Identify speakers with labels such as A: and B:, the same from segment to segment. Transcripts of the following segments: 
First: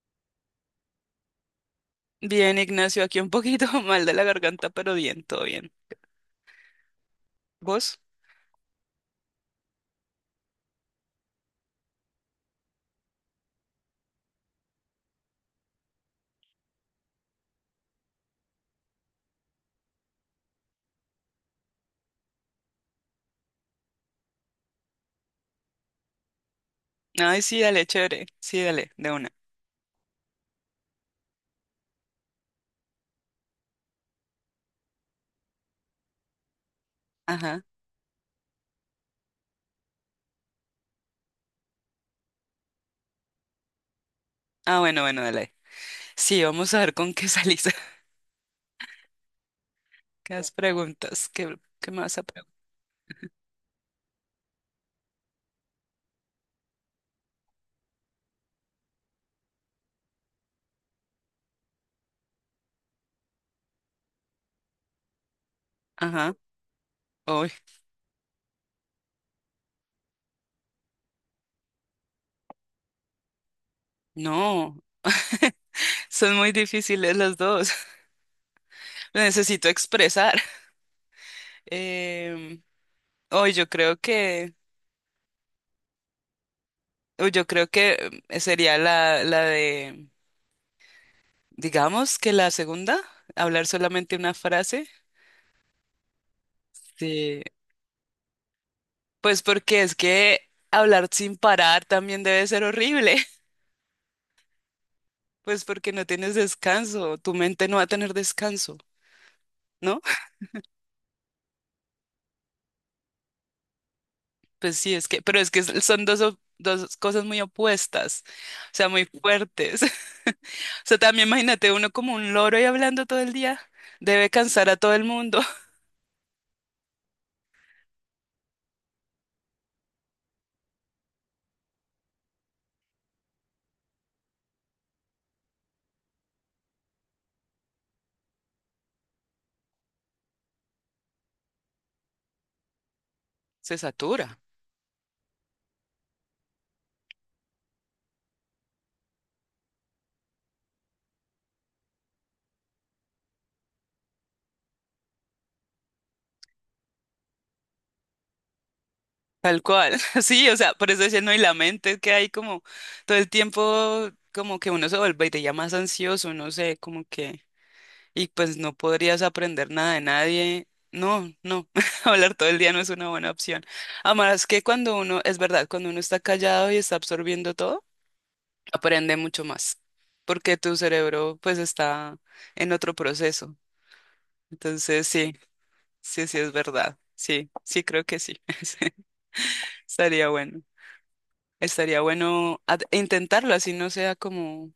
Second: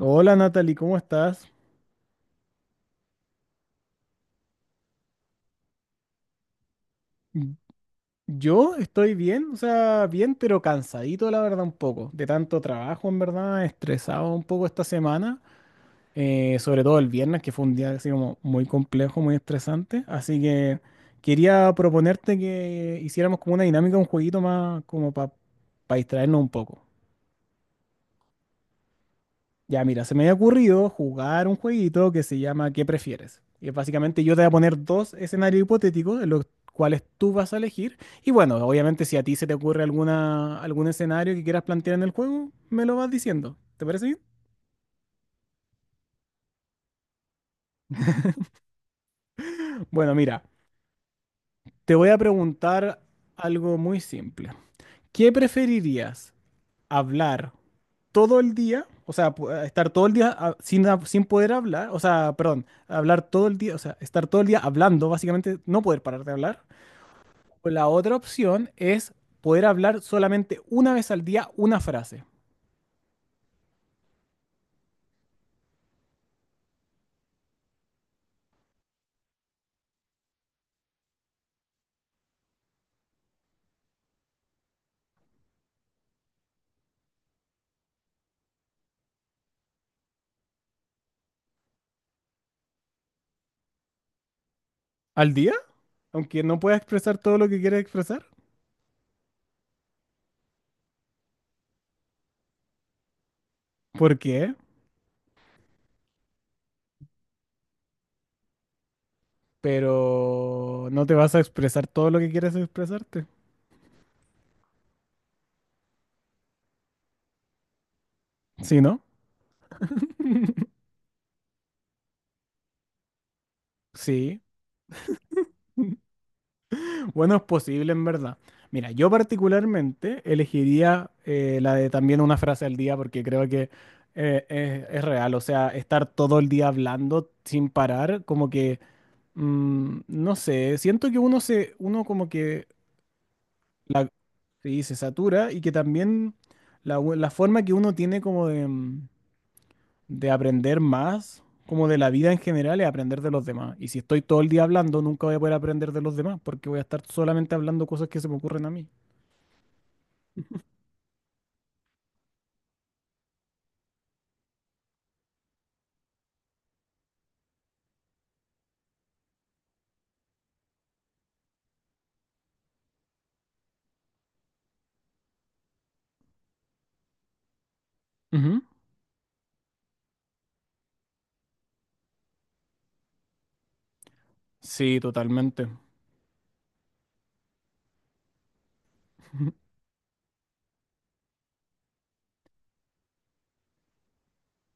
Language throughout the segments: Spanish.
A: Hola Natalie, ¿cómo estás?
B: Bien, Ignacio, aquí un poquito mal de la garganta, pero bien, todo bien.
A: Mm.
B: ¿Vos?
A: Yo estoy bien, o sea, bien, pero cansadito, la verdad, un poco. De tanto trabajo, en verdad, estresado un poco esta semana. Sobre todo el viernes, que fue un día así como muy complejo, muy estresante. Así que quería proponerte que hiciéramos como una dinámica, un jueguito más como para distraernos un poco.
B: Ay, sí, dale, chévere. Sí, dale, de una.
A: Ya, mira, se me había ocurrido jugar un jueguito que se llama ¿Qué prefieres? Y básicamente yo te voy a poner dos escenarios hipotéticos en los cuales tú vas a
B: Ajá.
A: elegir. Y bueno, obviamente si a ti se te ocurre alguna, algún escenario que quieras plantear en el juego, me lo vas diciendo. ¿Te parece bien?
B: Ah, bueno, bueno, dale. Sí, vamos a ver con qué salís.
A: Bueno,
B: ¿Qué
A: mira,
B: has preguntas? ¿Qué
A: te
B: me
A: voy a
B: vas a preguntar?
A: preguntar algo muy simple. ¿Qué preferirías? ¿Hablar todo el día? O sea, estar todo el día sin, sin poder hablar. O sea, perdón, hablar todo el día, o sea, estar todo el día hablando, básicamente no poder parar de
B: Ajá.
A: hablar.
B: Uy,
A: O la otra opción es poder hablar solamente una vez al día una frase.
B: no. Son muy difíciles las dos. Lo necesito expresar. Em, Hoy yo creo que, uy, yo creo que sería la de, digamos que la segunda, hablar solamente una frase.
A: ¿Al día? Aunque no puedas expresar todo
B: Sí,
A: lo que quieres expresar.
B: pues porque es que hablar sin parar también debe ser horrible,
A: ¿Por qué?
B: pues porque no tienes descanso, tu mente no va a tener descanso, ¿no?
A: Pero no te vas a expresar todo lo que quieres expresarte.
B: Pues sí, es que, pero es que son dos, dos cosas muy opuestas, o
A: ¿Sí,
B: sea,
A: no?
B: muy fuertes. O sea, también imagínate uno como un loro y hablando todo el día, debe
A: Sí.
B: cansar a todo el mundo.
A: Bueno, es posible en verdad. Mira, yo particularmente elegiría la de también una frase al día porque creo que es real. O sea, estar todo el día hablando sin parar, como que, no sé, siento que uno como que…
B: Se
A: La,
B: satura,
A: sí, se satura y que también la forma que uno tiene como de, de aprender más, como de la vida en general, es aprender de los demás. Y si estoy todo el día hablando, nunca voy a poder aprender de los demás porque voy a estar solamente hablando cosas que se me ocurren a mí.
B: tal cual. Sí, o sea, por eso decía, no, y la mente que hay como todo el tiempo, como que uno se vuelve y te ya más ansioso, no sé, como que... y pues no podrías aprender nada de nadie. No, no, hablar todo el día no es una buena opción. Además que cuando uno, es verdad, cuando uno está callado y está absorbiendo todo,
A: Ujú.
B: aprende mucho más, porque tu cerebro pues está en otro proceso.
A: Sí,
B: Entonces sí,
A: totalmente.
B: sí, sí es verdad. Sí, sí creo que sí. Sí, estaría bueno. Estaría bueno intentarlo, así no sea como,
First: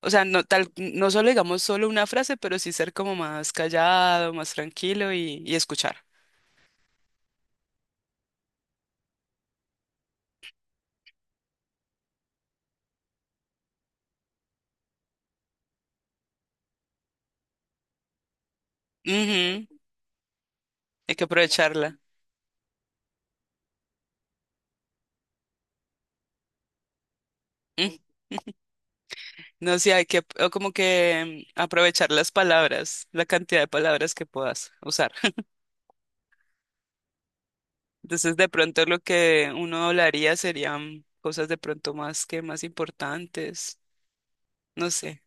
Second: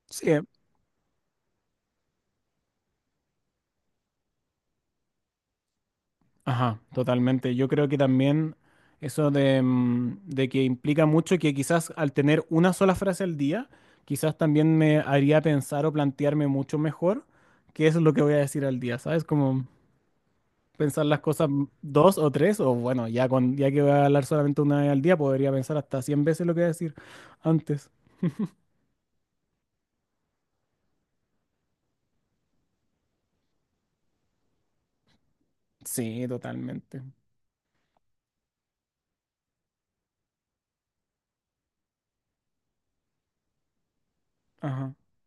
B: o sea,
A: Sí,
B: no tal, no solo digamos solo una frase, pero sí ser como más callado, más tranquilo y escuchar.
A: ajá, totalmente. Yo creo que también eso de, de que implica mucho que quizás al tener una sola frase al día, quizás también me haría pensar o plantearme mucho mejor qué es lo que voy a decir al día, ¿sabes? Como
B: Ujú.
A: pensar
B: Hay
A: las
B: que
A: cosas
B: aprovecharla.
A: dos o tres, o bueno, ya, con, ya que voy a hablar solamente una vez al día, podría pensar hasta cien veces lo que voy a decir antes.
B: Mm, no sé, hay que o como que aprovechar las palabras, la cantidad de palabras que puedas usar.
A: Sí, totalmente.
B: Entonces, de pronto lo que uno hablaría serían cosas de pronto más que más importantes. No
A: Ajá.
B: sé.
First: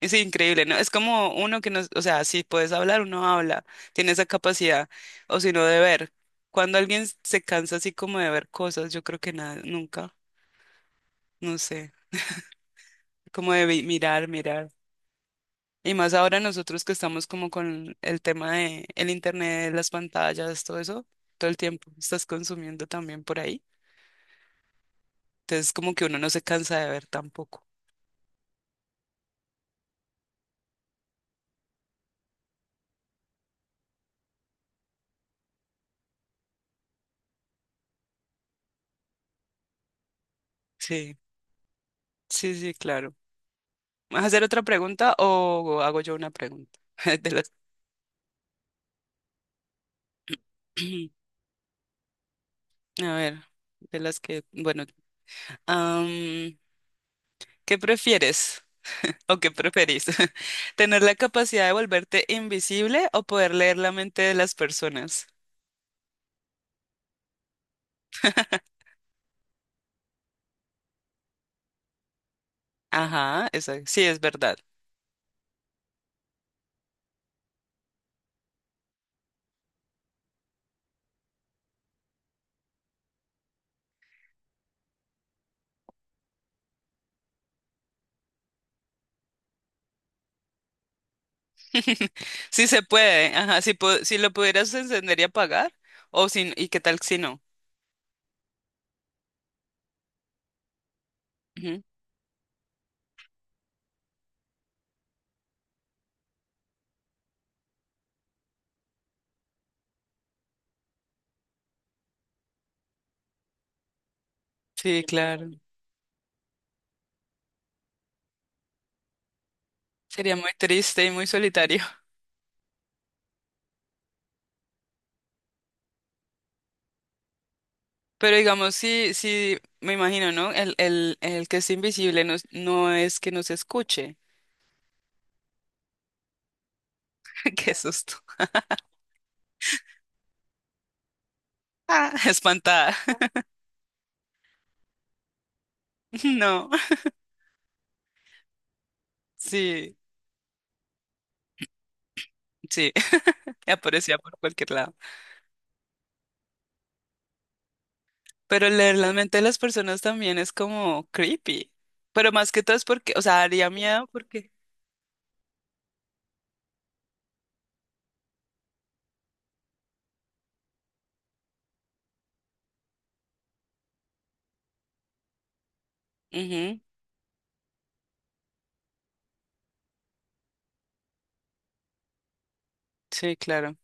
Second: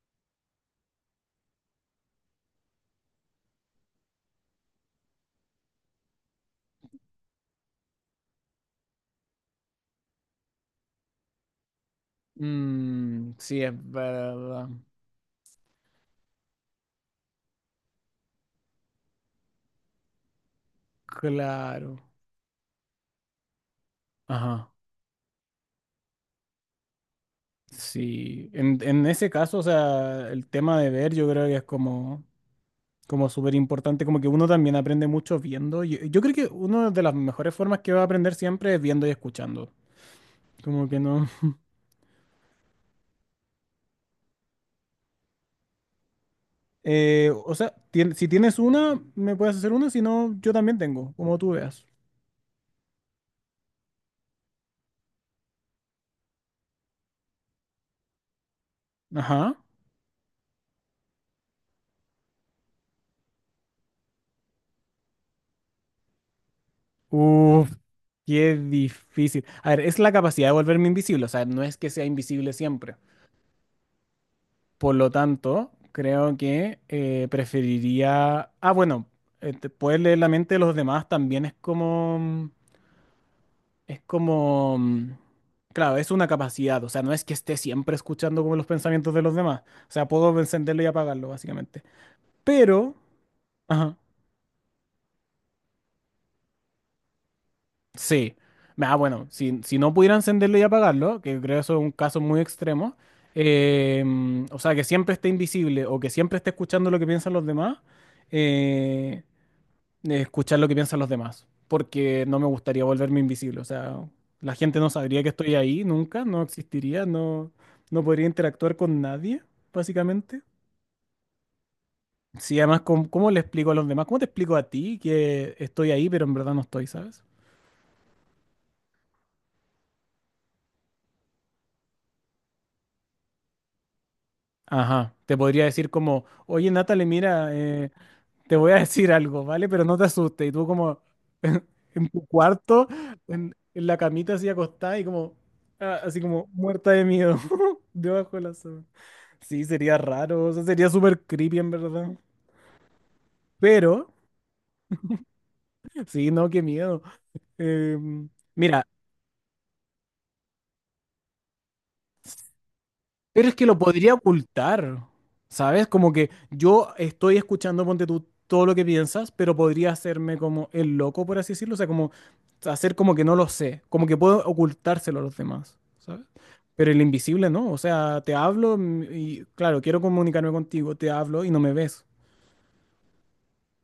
B: Es increíble, ¿no? Es como uno que no, o sea, si puedes hablar, uno habla, tiene esa capacidad, o si no, de ver. Cuando alguien se cansa así como de ver cosas, yo creo que nada, nunca, no sé,
A: Mm,
B: como
A: sí,
B: de
A: es
B: mirar,
A: verdad.
B: mirar. Y más ahora nosotros que estamos como con el tema de el internet, las pantallas, todo eso, todo el tiempo
A: Claro.
B: estás consumiendo también por ahí.
A: Ajá.
B: Entonces como que uno no se cansa de ver tampoco.
A: Sí, en ese caso, o sea, el tema de ver yo creo que es como, como súper importante, como que uno también aprende mucho viendo. Yo creo que una de las mejores formas que va a aprender siempre es viendo y escuchando. Como que
B: Sí,
A: no.
B: sí, sí, claro. ¿Vas a hacer otra pregunta o hago yo una pregunta? De las,
A: O sea, tien- si tienes una, me puedes hacer una, si no, yo también tengo, como tú veas.
B: a ver, de las que, bueno, am, ¿qué prefieres o qué
A: Ajá.
B: preferís? ¿Tener la capacidad de volverte invisible o poder leer la mente de las personas?
A: Uf, qué difícil. A ver, es la capacidad de volverme invisible, o sea, no es que sea invisible siempre.
B: Ajá, esa, sí, es verdad.
A: Por lo tanto, creo que preferiría. Ah, bueno, poder leer la mente de los demás también es como… Es como… Claro, es una capacidad. O sea, no es que esté siempre escuchando como los pensamientos de los demás. O sea, puedo encenderlo y apagarlo, básicamente.
B: Sí se
A: Pero…
B: puede, ajá, si,
A: Ajá.
B: si lo pudieras encender y apagar, o si, y qué tal si no.
A: Sí. Ah, bueno, si, si no pudiera encenderlo y apagarlo, que creo eso es
B: Ujú.
A: un caso muy extremo. O sea, que siempre esté invisible o que siempre esté escuchando lo que piensan los demás. eh, de escuchar lo que piensan los demás, porque no me gustaría volverme invisible. O sea, la gente no
B: Sí,
A: sabría que
B: claro.
A: estoy ahí nunca, no existiría, no, no podría interactuar con nadie,
B: Sería
A: básicamente.
B: muy triste y muy solitario.
A: Sí, además, ¿cómo, cómo le explico a los demás? ¿Cómo te explico a ti que estoy ahí, pero en verdad no estoy, ¿sabes?
B: Pero digamos, sí, sí, me imagino, ¿no? El que es invisible no, no es que nos escuche.
A: Ajá, te podría decir como, oye, Natalie, mira,
B: Qué susto.
A: te voy a decir algo, ¿vale? Pero no te asustes. Y tú como en,
B: Ah,
A: tu cuarto,
B: espantada.
A: en la camita así acostada y como, ah, así como
B: No.
A: muerta de miedo, debajo de la sábana. Sí,
B: Sí,
A: sería raro, o sea, sería súper creepy en verdad.
B: sí,
A: Pero,
B: aparecía por cualquier lado.
A: sí, no, qué miedo. Em,
B: Pero
A: Mira,
B: leer la mente de las personas también es como creepy. Pero más que todo es porque, o sea,
A: pero es que
B: haría
A: lo
B: miedo
A: podría
B: porque...
A: ocultar, ¿sabes? Como que yo estoy escuchando, ponte tú, todo lo que piensas, pero podría hacerme como el loco, por así decirlo, o sea, como hacer como que no lo sé, como que puedo ocultárselo a los demás, ¿sabes?
B: Ujú.
A: Pero el invisible no, o sea, te hablo y, claro, quiero comunicarme contigo, te hablo y no me ves.
B: Sí, claro.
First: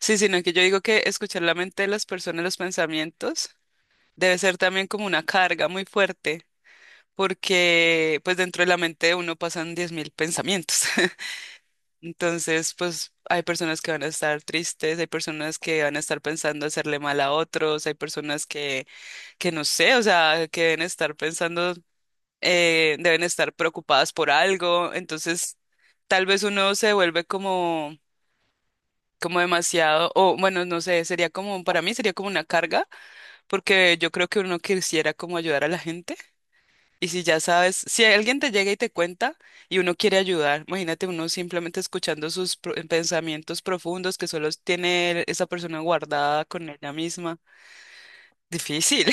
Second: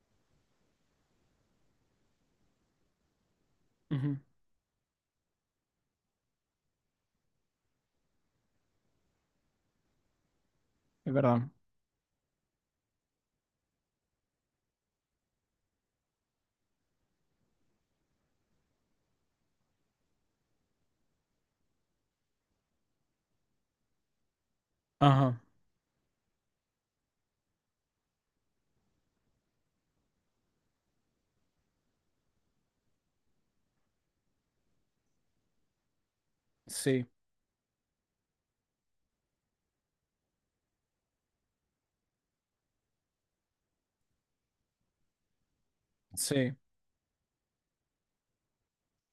B: Sí, sino que yo digo que escuchar la mente de las personas, los pensamientos,
A: Ujú,
B: debe ser también como una carga muy fuerte, porque pues dentro de la mente de uno pasan 10.000 pensamientos.
A: es verdad.
B: Entonces, pues hay personas que van a estar tristes, hay personas que van a estar pensando hacerle mal a otros, hay personas que no sé, o sea, que deben estar pensando, deben estar preocupadas por algo.
A: Ajá,
B: Entonces, tal vez uno se vuelve como como demasiado, o bueno, no sé, sería como, para mí sería como una carga, porque yo creo que uno quisiera como ayudar a la gente.
A: sí,
B: Y si ya sabes, si alguien te llega y te cuenta y uno quiere ayudar, imagínate uno simplemente escuchando sus pensamientos profundos que solo tiene esa persona guardada
A: sí.
B: con ella misma. Difícil,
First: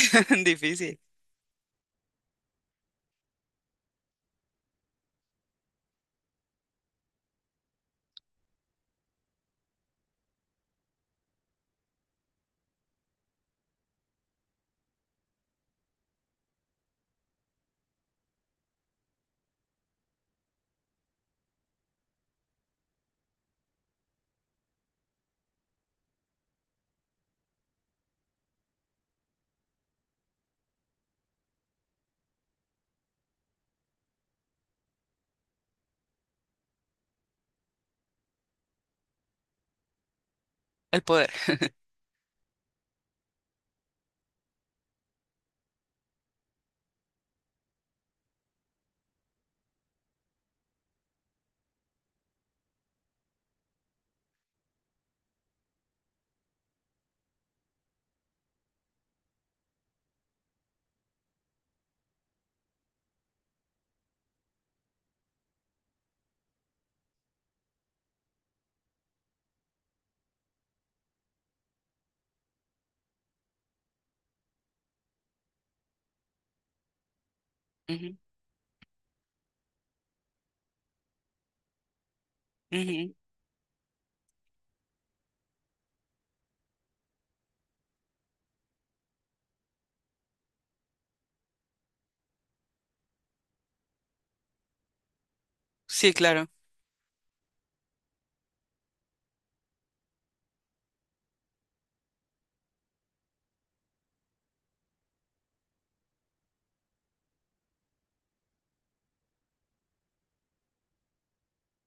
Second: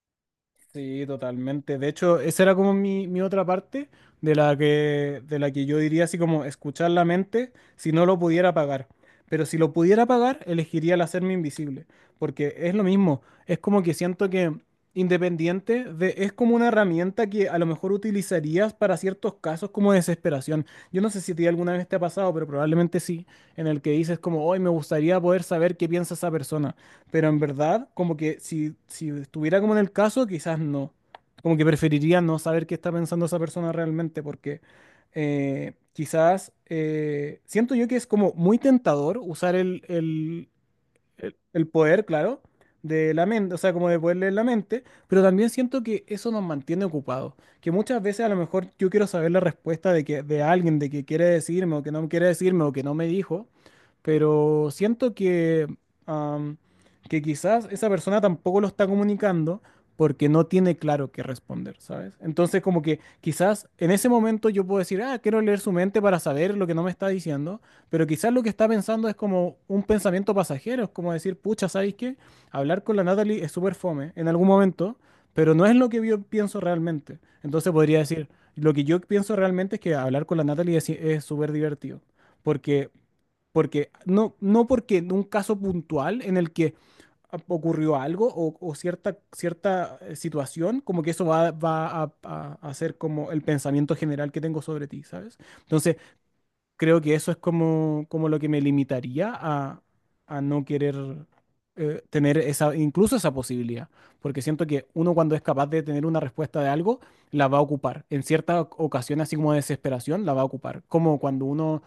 B: difícil.
A: Sí, totalmente. De hecho, esa era como mi otra parte de la que yo diría así como escuchar la mente si no lo pudiera pagar. Pero si lo pudiera pagar, elegiría el hacerme invisible. Porque es lo mismo. Es como que siento que independiente de, es como una herramienta que a lo mejor utilizarías para ciertos casos como desesperación. Yo no sé si a ti alguna vez te ha pasado, pero probablemente sí, en el que dices como, hoy me gustaría poder saber qué piensa esa persona, pero en verdad, como que si, si estuviera como en el caso, quizás no. Como que preferiría no saber qué está pensando esa persona realmente, porque quizás siento yo que es como muy tentador usar
B: El poder.
A: el poder, claro, de la mente, o sea, como de poder leer la mente, pero también siento que eso nos mantiene ocupados, que muchas veces a lo mejor yo quiero saber la respuesta de que de alguien de que quiere decirme o que no quiere decirme o que no me dijo, pero siento que am, que quizás esa persona tampoco lo está comunicando porque no tiene claro qué responder, ¿sabes? Entonces como que quizás en ese momento yo puedo decir, ah, quiero leer su mente para saber lo que no me está diciendo, pero quizás lo que está pensando es como un pensamiento pasajero, es como decir, pucha, ¿sabéis qué? Hablar con la Natalie es súper fome en algún momento, pero no es lo que yo pienso realmente. Entonces podría
B: Ujú,
A: decir, lo que yo pienso realmente es que hablar con la Natalie es súper divertido, porque,
B: ujú.
A: porque no, no porque en un caso puntual en el que ocurrió algo o cierta, cierta situación, como que eso a ser como el pensamiento general que tengo sobre ti, ¿sabes? Entonces,
B: Sí, claro.
A: creo que eso es como, como lo que me limitaría a no querer tener esa, incluso esa posibilidad, porque siento que uno cuando es capaz de tener una respuesta de algo, la va a ocupar. En cierta ocasión, así como de desesperación, la va a ocupar. Como cuando uno,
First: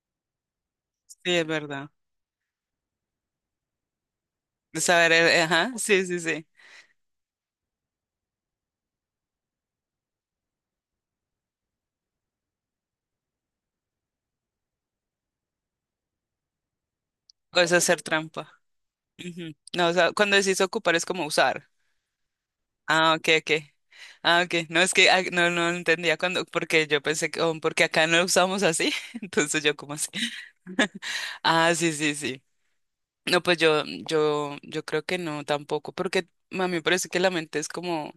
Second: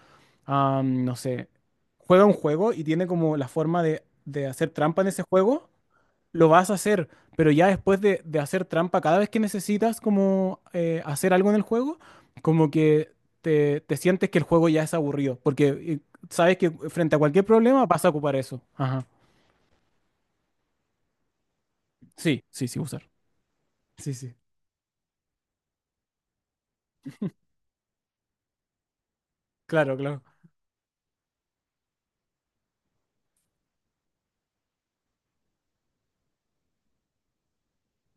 A: ah, no
B: Sí, es
A: sé,
B: verdad.
A: juega un juego y tiene como la forma de hacer
B: De
A: trampa en
B: saber,
A: ese juego,
B: ajá, sí, sí, sí.
A: lo vas a hacer, pero ya después de hacer trampa cada vez que necesitas como hacer algo en el juego, como que te sientes que el juego ya es aburrido, porque sabes que frente a cualquier
B: O es
A: problema
B: hacer
A: vas a ocupar
B: trampa.
A: eso. Ajá.
B: Ujú. No, o sea, cuando decís ocupar es como usar.
A: Sí, sí, sí, usar.
B: Ah, ok, ok.
A: Sí, sí.
B: Ah, ok. No, es que ah, no, no entendía cuando, porque yo pensé que, oh, porque acá no lo usamos así. Entonces yo como
A: Claro,
B: así.
A: claro.
B: Ah, sí, sí, sí. No, pues yo creo que no tampoco, porque a mí me parece que la mente es como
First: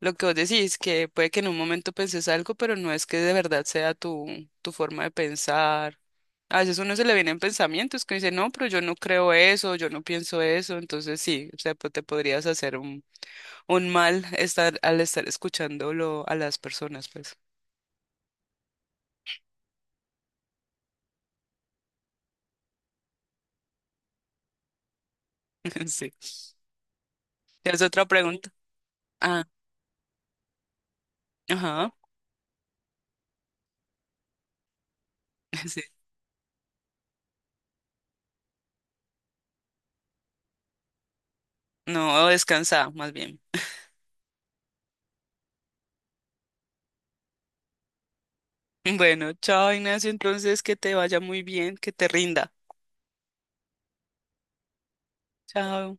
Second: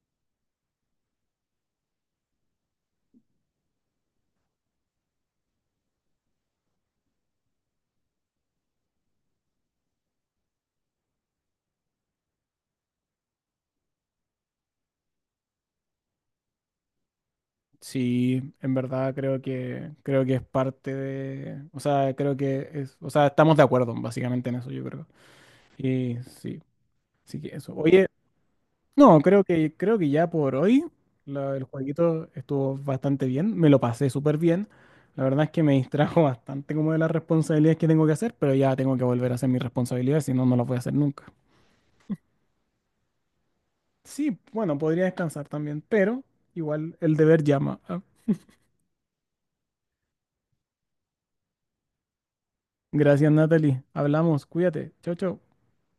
B: lo que vos decís, que puede que en un momento penses algo, pero no es que de verdad sea tu, tu forma de pensar. A veces uno se le vienen pensamientos que dice, no, pero yo no creo eso, yo no pienso eso, entonces sí, o sea, pues te podrías hacer un mal estar al estar escuchándolo a las personas, pues.
A: Sí, en verdad creo que es parte de, o sea, creo que es, o sea, estamos de acuerdo básicamente en eso, yo creo.
B: Sí.
A: Y sí, sí que eso.
B: ¿Tienes
A: Oye,
B: otra pregunta?
A: no,
B: Ah,
A: creo que ya por hoy el
B: ajá.
A: jueguito estuvo bastante bien, me lo pasé súper bien. La verdad es que me
B: Sí.
A: distrajo bastante como de las responsabilidades que tengo que hacer, pero ya tengo que volver a hacer mis responsabilidades, si no, no las voy a hacer nunca.
B: No, descansa, más bien.
A: Sí, bueno, podría descansar también, pero igual el deber llama. Ah,
B: Bueno, chao, Ignacio, entonces que te vaya muy bien, que te rinda.
A: gracias, Natalie. Hablamos, cuídate. Chau, chau.
B: Chao.